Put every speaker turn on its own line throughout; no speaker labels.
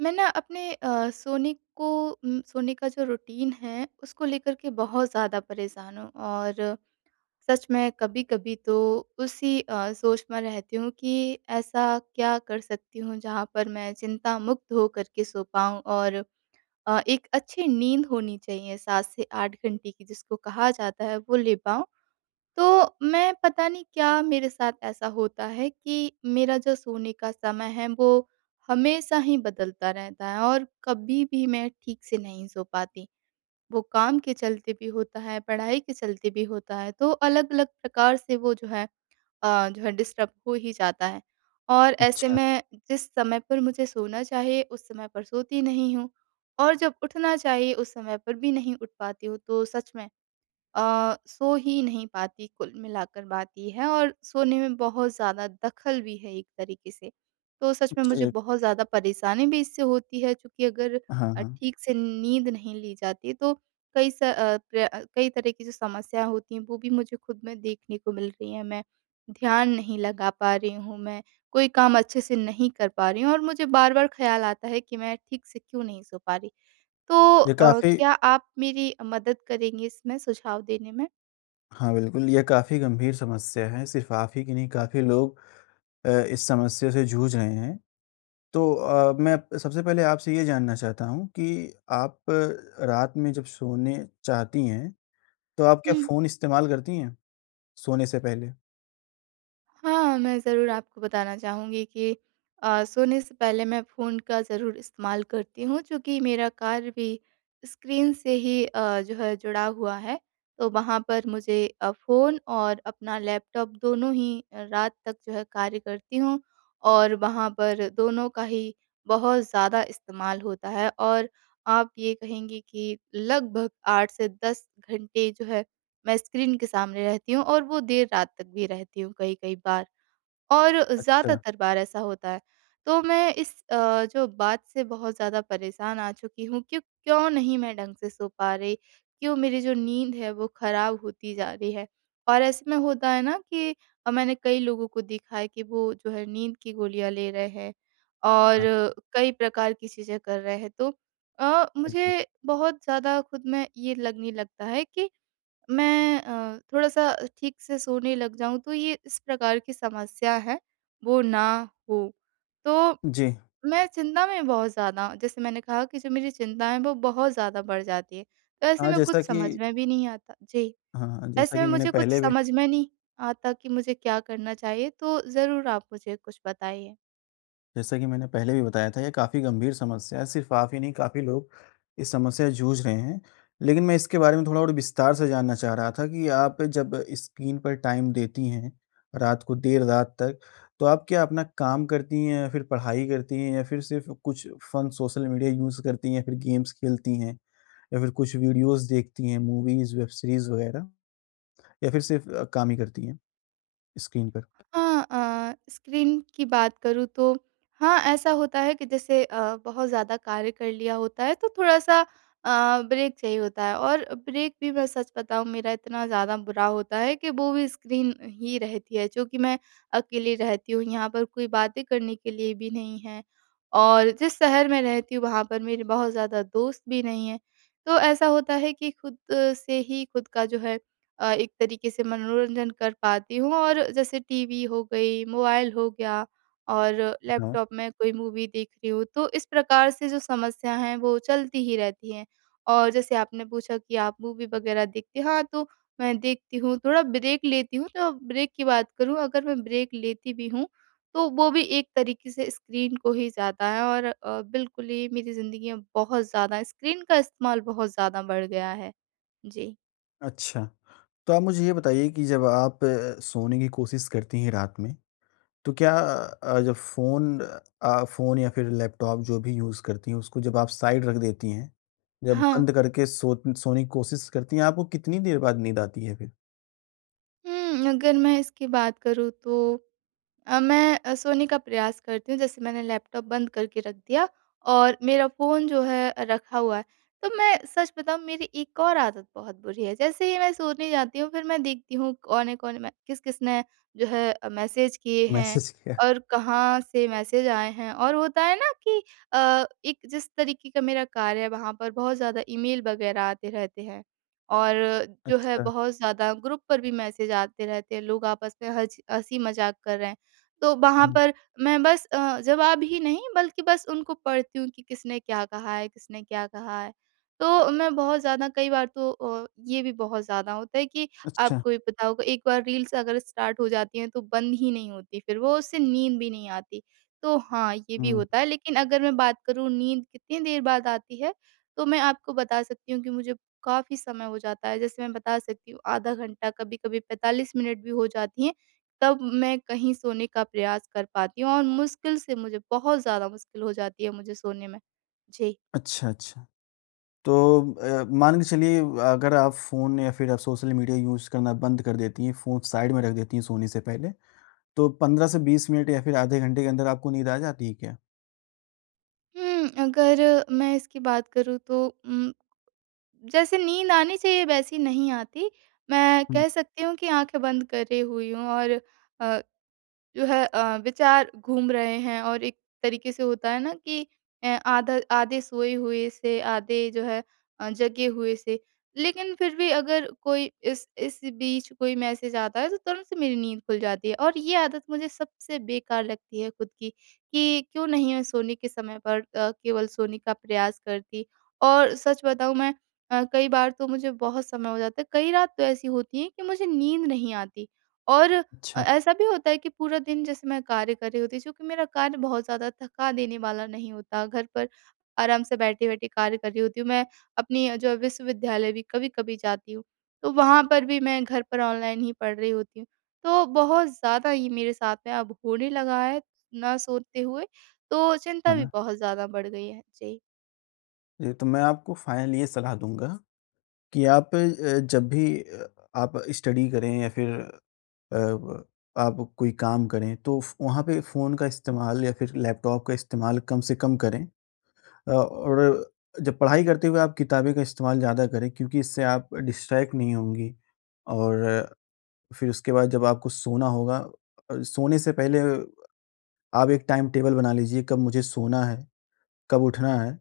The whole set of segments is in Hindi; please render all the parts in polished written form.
मैं ना अपने सोने का जो रूटीन है, उसको लेकर के बहुत ज़्यादा परेशान हूँ और सच में कभी-कभी तो उसी सोच में रहती हूँ कि ऐसा क्या कर सकती हूँ, जहाँ पर मैं चिंता मुक्त होकर के सो पाऊँ और एक अच्छी नींद होनी चाहिए, 7 से 8 घंटे की जिसको कहा जाता है, वो ले पाऊँ। तो मैं पता नहीं क्या मेरे साथ ऐसा होता है कि मेरा जो सोने का समय है वो हमेशा ही बदलता रहता है और कभी भी मैं ठीक से नहीं सो पाती। वो काम के चलते भी होता है, पढ़ाई के चलते भी होता है, तो अलग-अलग प्रकार से वो जो है डिस्टर्ब हो ही जाता है। और ऐसे
अच्छा,
में जिस समय पर मुझे सोना चाहिए उस समय पर सोती नहीं हूँ और जब उठना चाहिए उस समय पर भी नहीं उठ पाती हूँ। तो सच में सो ही नहीं पाती, कुल मिलाकर बात ये है, और सोने में बहुत ज़्यादा दखल भी है एक तरीके से। तो सच में
अच्छा
मुझे
ये
बहुत ज़्यादा परेशानी भी इससे होती है, चूँकि अगर
हाँ, हाँ।
ठीक से नींद नहीं ली जाती तो कई स अ, प्र अ, कई तरह की जो समस्याएँ होती हैं वो भी मुझे खुद में देखने को मिल रही हैं। मैं ध्यान नहीं लगा पा रही हूँ, मैं कोई काम अच्छे से नहीं कर पा रही हूँ और मुझे बार-बार ख़्याल आता है कि मैं ठीक से क्यों नहीं सो पा रही। तो
ये
अ,
काफ़ी
क्या आप मेरी मदद करेंगे इसमें सुझाव देने में?
हाँ, बिल्कुल, ये काफ़ी गंभीर समस्या है, सिर्फ़ आप ही की नहीं, काफ़ी लोग इस समस्या से जूझ रहे हैं। तो सबसे पहले आपसे ये जानना चाहता हूँ कि आप रात में जब सोने चाहती हैं, तो आप क्या फ़ोन इस्तेमाल करती हैं, सोने से पहले?
हाँ, मैं ज़रूर आपको बताना चाहूँगी कि सोने से पहले मैं फ़ोन का ज़रूर इस्तेमाल करती हूँ, चूँकि मेरा कार्य भी स्क्रीन से ही अ, जो है जुड़ा हुआ है। तो वहाँ पर मुझे फ़ोन और अपना लैपटॉप, दोनों ही रात तक जो है कार्य करती हूँ, और वहाँ पर दोनों का ही बहुत ज़्यादा इस्तेमाल होता है, और आप ये कहेंगी कि लगभग 8 से 10 घंटे जो है मैं स्क्रीन के सामने रहती हूँ, और वो देर रात तक भी रहती हूँ कई-कई बार, और
अच्छा, हाँ,
ज़्यादातर बार ऐसा होता है। तो मैं इस जो बात से बहुत ज़्यादा परेशान आ चुकी हूँ कि क्यों नहीं मैं ढंग से सो पा रही, क्यों मेरी जो नींद है वो खराब होती जा रही है। और ऐसे में होता है ना कि मैंने कई लोगों को देखा है कि वो जो है नींद की गोलियाँ ले रहे हैं और
हाँ,
कई प्रकार की चीज़ें कर रहे हैं। तो
बिल्कुल।
मुझे बहुत ज़्यादा खुद में ये लगने लगता है कि मैं थोड़ा-सा ठीक से सोने लग जाऊँ, तो ये इस प्रकार की समस्या है, वो ना हो। तो
जी,
मैं चिंता में बहुत ज़्यादा, जैसे मैंने कहा कि जो मेरी चिंता है वो बहुत ज़्यादा बढ़ जाती है। तो ऐसे
हाँ,
में कुछ
जैसा
समझ
कि
में भी नहीं आता जी,
हाँ, हाँ,
ऐसे में मुझे कुछ समझ में नहीं आता कि मुझे क्या करना चाहिए? तो ज़रूर आप मुझे कुछ बताइए।
जैसा कि मैंने पहले भी बताया था, ये काफ़ी गंभीर समस्या है। सिर्फ़ आप ही नहीं, काफ़ी लोग इस समस्या से जूझ रहे हैं। लेकिन मैं इसके बारे में थोड़ा और विस्तार से जानना चाह रहा था कि आप जब स्क्रीन पर टाइम देती हैं, रात को देर रात तक, तो आप क्या अपना काम करती हैं या फिर पढ़ाई करती हैं या फिर सिर्फ़ कुछ फ़न सोशल मीडिया यूज़ करती हैं या फिर गेम्स खेलती हैं या फिर कुछ वीडियोज़ देखती हैं, मूवीज़, वेब सीरीज़ वगैरह या फिर सिर्फ़ काम ही करती हैं स्क्रीन
हाँ, स्क्रीन की बात करूँ तो हाँ, ऐसा होता है कि जैसे बहुत ज़्यादा कार्य कर लिया होता है तो थोड़ा-सा ब्रेक चाहिए होता है, और ब्रेक भी, मैं सच बताऊँ, मेरा इतना ज़्यादा बुरा होता है कि वो भी स्क्रीन ही रहती है, चूँकि मैं अकेली रहती हूँ, यहाँ पर कोई बातें करने के लिए भी नहीं है, और जिस शहर में रहती हूँ वहाँ पर मेरे बहुत ज़्यादा दोस्त भी नहीं हैं। तो ऐसा होता है कि खुद से ही खुद का जो है एक तरीके से मनोरंजन कर पाती हूँ, और जैसे टीवी हो गई, मोबाइल हो गया, और
पर?
लैपटॉप में कोई मूवी देख रही हूँ, तो इस प्रकार से जो समस्या हैं वो चलती ही रहती हैं। और जैसे आपने पूछा कि आप मूवी वगैरह देखते हैं, हाँ, तो मैं देखती हूँ, थोड़ा ब्रेक लेती हूँ, तो ब्रेक की बात करूँ, अगर मैं ब्रेक लेती भी हूँ, तो वो भी एक तरीके से स्क्रीन को ही ज़्यादा है, और बिल्कुल ही मेरी ज़िंदगी में बहुत ज़्यादा स्क्रीन का इस्तेमाल बहुत ज़्यादा बढ़ गया है। जी।
अच्छा, तो आप मुझे ये बताइए कि जब आप सोने की कोशिश करती हैं रात में, तो क्या अ, जब फ़ोन फ़ोन या फिर लैपटॉप जो भी यूज़ करती हैं, उसको जब आप साइड रख देती हैं, जब
हाँ।
बंद करके सोने की कोशिश करती हैं, आपको कितनी देर बाद नींद आती है फिर?
हुँ, अगर मैं इसकी बात करूँ तो मैं सोने का प्रयास करती हूँ, जैसे मैंने लैपटॉप बंद करके रख दिया और मेरा फ़ोन जो है रखा हुआ है। तो मैं सच बताऊँ, मेरी एक और आदत बहुत बुरी है, जैसे ही मैं सोने जाती हूँ फिर मैं देखती हूँ कौन-कौन, मैं किस-किसने जो है मैसेज किए हैं
मैसेज किया।
और कहाँ से मैसेज आए हैं। और होता है ना कि एक जिस तरीके का मेरा कार्य है, वहाँ पर बहुत ज़्यादा ईमेल वग़ैरह आते रहते हैं। और जो है
अच्छा,
बहुत ज़्यादा ग्रुप पर भी मैसेज आते रहते हैं, लोग आपस में हँच हँसी-मज़ाक कर रहे हैं। तो वहाँ
हुँ,
पर मैं बस जवाब ही नहीं, बल्कि बस उनको पढ़ती हूँ कि किसने क्या कहा है, किसने क्या कहा है। तो मैं बहुत ज़्यादा कई बार तो ये भी बहुत ज़्यादा होता है कि
अच्छा,
आपको भी पता होगा, एक बार रील्स अगर स्टार्ट हो जाती हैं तो बंद ही नहीं होती, फिर वो, उससे नींद भी नहीं आती। तो हाँ, ये भी
हुँ,
होता है, लेकिन अगर मैं बात करूँ नींद कितनी देर बाद आती है, तो मैं आपको बता सकती हूँ कि मुझे काफ़ी समय हो जाता है। जैसे मैं बता सकती हूँ आधा घंटा, कभी-कभी 45 मिनट भी हो जाती हैं। तब मैं कहीं सोने का प्रयास कर पाती हूँ, और मुश्किल से, मुझे बहुत ज़्यादा मुश्किल हो जाती है मुझे सोने में। जी।
अच्छा, अच्छा। तो मान के चलिए अगर आप फ़ोन या फिर आप सोशल मीडिया यूज़ करना बंद कर देती हैं, फ़ोन साइड में रख देती हैं सोने से पहले तो 15 से 20 मिनट या फिर आधे घंटे के अंदर आपको नींद आ जाती है क्या?
हुँ, अगर मैं इसकी बात करूँ तो जैसे नींद आनी चाहिए वैसी नहीं आती। मैं
हुँ,
कह सकती हूँ कि आँखें बंद करे हुई हूँ, और अ, विचार घूम रहे हैं, और एक तरीके से होता है ना कि अ, आधा आधे सोए हुए से, आधे जो है जगे हुए से, लेकिन फिर भी अगर कोई इस बीच कोई मैसेज आता है तो तुरंत से मेरी नींद खुल जाती है, और ये आदत मुझे सबसे बेकार लगती है खुद की कि क्यों नहीं मैं सोने के समय पर केवल सोने का प्रयास करती। और सच बताऊं, मैं कई बार तो मुझे बहुत समय हो जाता है, कई रात तो ऐसी होती है कि मुझे नींद नहीं आती। और
अच्छा।
ऐसा भी होता है कि पूरा दिन जैसे मैं कार्य कर रही होती हूँ, क्योंकि मेरा कार्य बहुत ज़्यादा थका देने वाला नहीं होता। घर पर आराम से बैठे-बैठे कार्य कर रही होती हूँ। मैं अपनी अ, जो है विश्वविद्यालय भी कभी-कभी जाती हूँ, तो वहाँ पर भी मैं घर पर ऑनलाइन ही पढ़ रही होती हूँ। तो बहुत ज़्यादा ये मेरे साथ में अब होने लगा है, ना सोते हुए, तो चिंता भी
हाँ,
बहुत ज़्यादा बढ़ गई है। जी।
जी, तो मैं आपको फाइनली ये सलाह दूँगा कि आप जब भी आप स्टडी करें या फिर अ, ब आप कोई काम करें, तो फ़ वहाँ पे फ़ोन का इस्तेमाल या फिर लैपटॉप का इस्तेमाल कम से कम करें। और जब पढ़ाई करते हुए आप किताबें का इस्तेमाल ज़्यादा करें क्योंकि इससे आप डिस्ट्रैक्ट नहीं होंगी और फिर उसके बाद जब आपको सोना होगा, सोने से पहले आप एक टाइम टेबल बना लीजिए, कब मुझे सोना है, कब उठना है।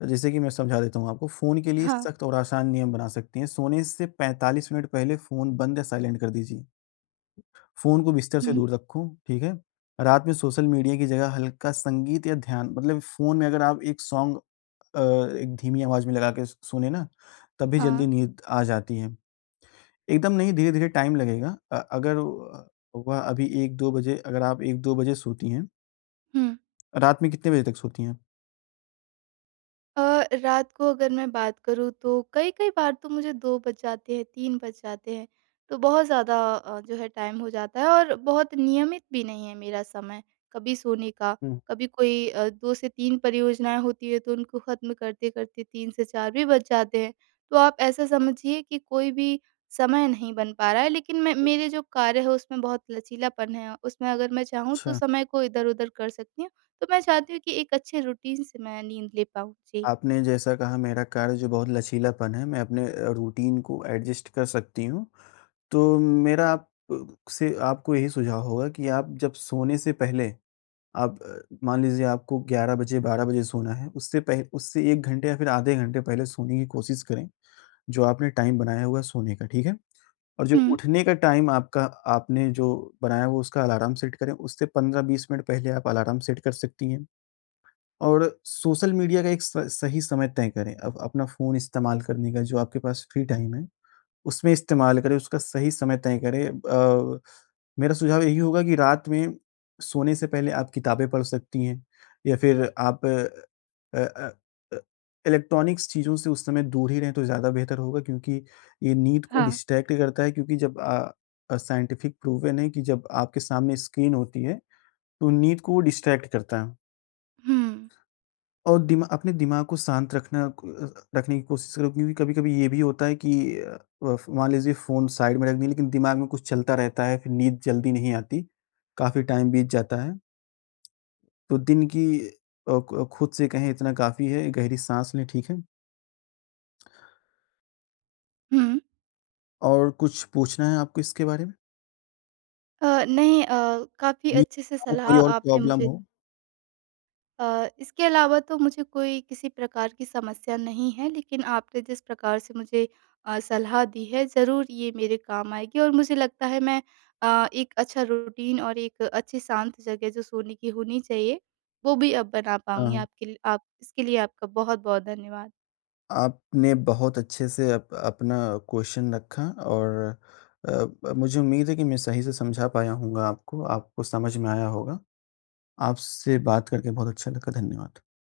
तो जैसे कि मैं समझा देता हूँ आपको, फ़ोन के लिए
हाँ।
सख्त और आसान नियम बना सकती हैं। सोने से 45 मिनट पहले फ़ोन बंद या साइलेंट कर दीजिए। फ़ोन को बिस्तर से
हुँ।
दूर रखो, ठीक है? रात में सोशल मीडिया की जगह हल्का संगीत या ध्यान मतलब फ़ोन में अगर आप एक सॉन्ग अ, एक धीमी आवाज़ में लगा के स सुने ना, तब भी जल्दी
हाँ।
नींद आ जाती है। एकदम नहीं, धीरे-धीरे टाइम लगेगा। अगर वह अभी 1-2 बजे, अगर आप 1-2 बजे सोती हैं,
हुँ।
रात में कितने बजे तक सोती हैं आप?
रात को अगर मैं बात करूँ तो कई-कई बार तो मुझे 2 बज जाते हैं, 3 बज जाते हैं, तो बहुत ज़्यादा अ, जो है टाइम हो जाता है, और बहुत नियमित भी नहीं है मेरा समय, कभी सोने का,
हुँ।
कभी कोई 2 से 3 परियोजनाएँ होती हैं तो उनको ख़त्म करते-करते 3 से 4 भी बज जाते हैं। तो आप ऐसा समझिए कि कोई भी समय नहीं बन पा रहा है, लेकिन मैं, मेरे जो कार्य है उसमें बहुत लचीलापन है, उसमें अगर मैं चाहूँ तो
अच्छा,
समय को इधर-उधर कर सकती हूँ, तो मैं चाहती हूँ कि एक अच्छे रूटीन से मैं नींद ले पाऊँ। जी।
आपने जैसा कहा मेरा कार्य जो बहुत लचीलापन है, मैं अपने रूटीन को एडजस्ट कर सकती हूँ। तो मेरा आप से आपको यही सुझाव होगा कि आप जब सोने से पहले आप मान लीजिए आपको 11 बजे, 12 बजे सोना है, उससे 1 घंटे या फिर आधे घंटे पहले सोने की कोशिश करें, जो आपने टाइम बनाया हुआ है सोने का, ठीक है? और जो
हुँ।
उठने का टाइम आपका आपने जो बनाया हुआ उसका अलार्म सेट करें, उससे 15-20 मिनट पहले आप अलार्म सेट कर सकती हैं। और सोशल मीडिया का एक स सही समय तय करें। अब अपना फ़ोन इस्तेमाल करने का जो आपके पास फ्री टाइम है, उसमें इस्तेमाल करें, उसका सही समय तय करें। मेरा सुझाव यही होगा कि रात में सोने से पहले आप किताबें पढ़ सकती हैं या फिर आप अ अ, इलेक्ट्रॉनिक्स चीज़ों से उस समय दूर ही रहें तो ज़्यादा बेहतर होगा क्योंकि ये नींद को
हाँ।
डिस्ट्रैक्ट करता है क्योंकि साइंटिफ़िक प्रूवन है कि जब आपके सामने स्क्रीन होती है, तो नींद को वो डिस्ट्रैक्ट करता है।
हुँ,
और दिमा अपने दिमाग को शांत रखने की कोशिश करो क्योंकि कभी-कभी ये भी होता है कि अ, फ़ मान लीजिए फ़ोन साइड में रख दिए लेकिन दिमाग में कुछ चलता रहता है, फिर नींद जल्दी नहीं आती, काफ़ी टाइम बीत जाता है। तो दिन की अ, क खुद से कहें इतना काफ़ी है, गहरी साँस लें, ठीक है?
हुँ।
और कुछ पूछना है आपको इसके बारे में?
नहीं, काफ़ी
नी
अच्छे से सलाह
कोई और
आपने
प्रॉब्लम
मुझे
हो?
इसके अलावा तो मुझे कोई किसी प्रकार की समस्या नहीं है, लेकिन आपने जिस प्रकार से मुझे सलाह दी है, ज़रूर ये मेरे काम आएगी, और मुझे लगता है मैं एक अच्छा रूटीन और एक अच्छी शांत जगह जो सोने की होनी चाहिए, वो भी अब बना
हाँ।
पाऊँगी
हाँ।
आपके लिए। आप इसके लिए आपका बहुत-बहुत धन्यवाद।
आपने बहुत अच्छे से अप अपना क्वेश्चन रखा और मुझे उम्मीद है कि मैं सही से समझा पाया हूँगा आपको, आपको समझ में आया होगा। आपसे बात करके बहुत अच्छा लगा। धन्यवाद।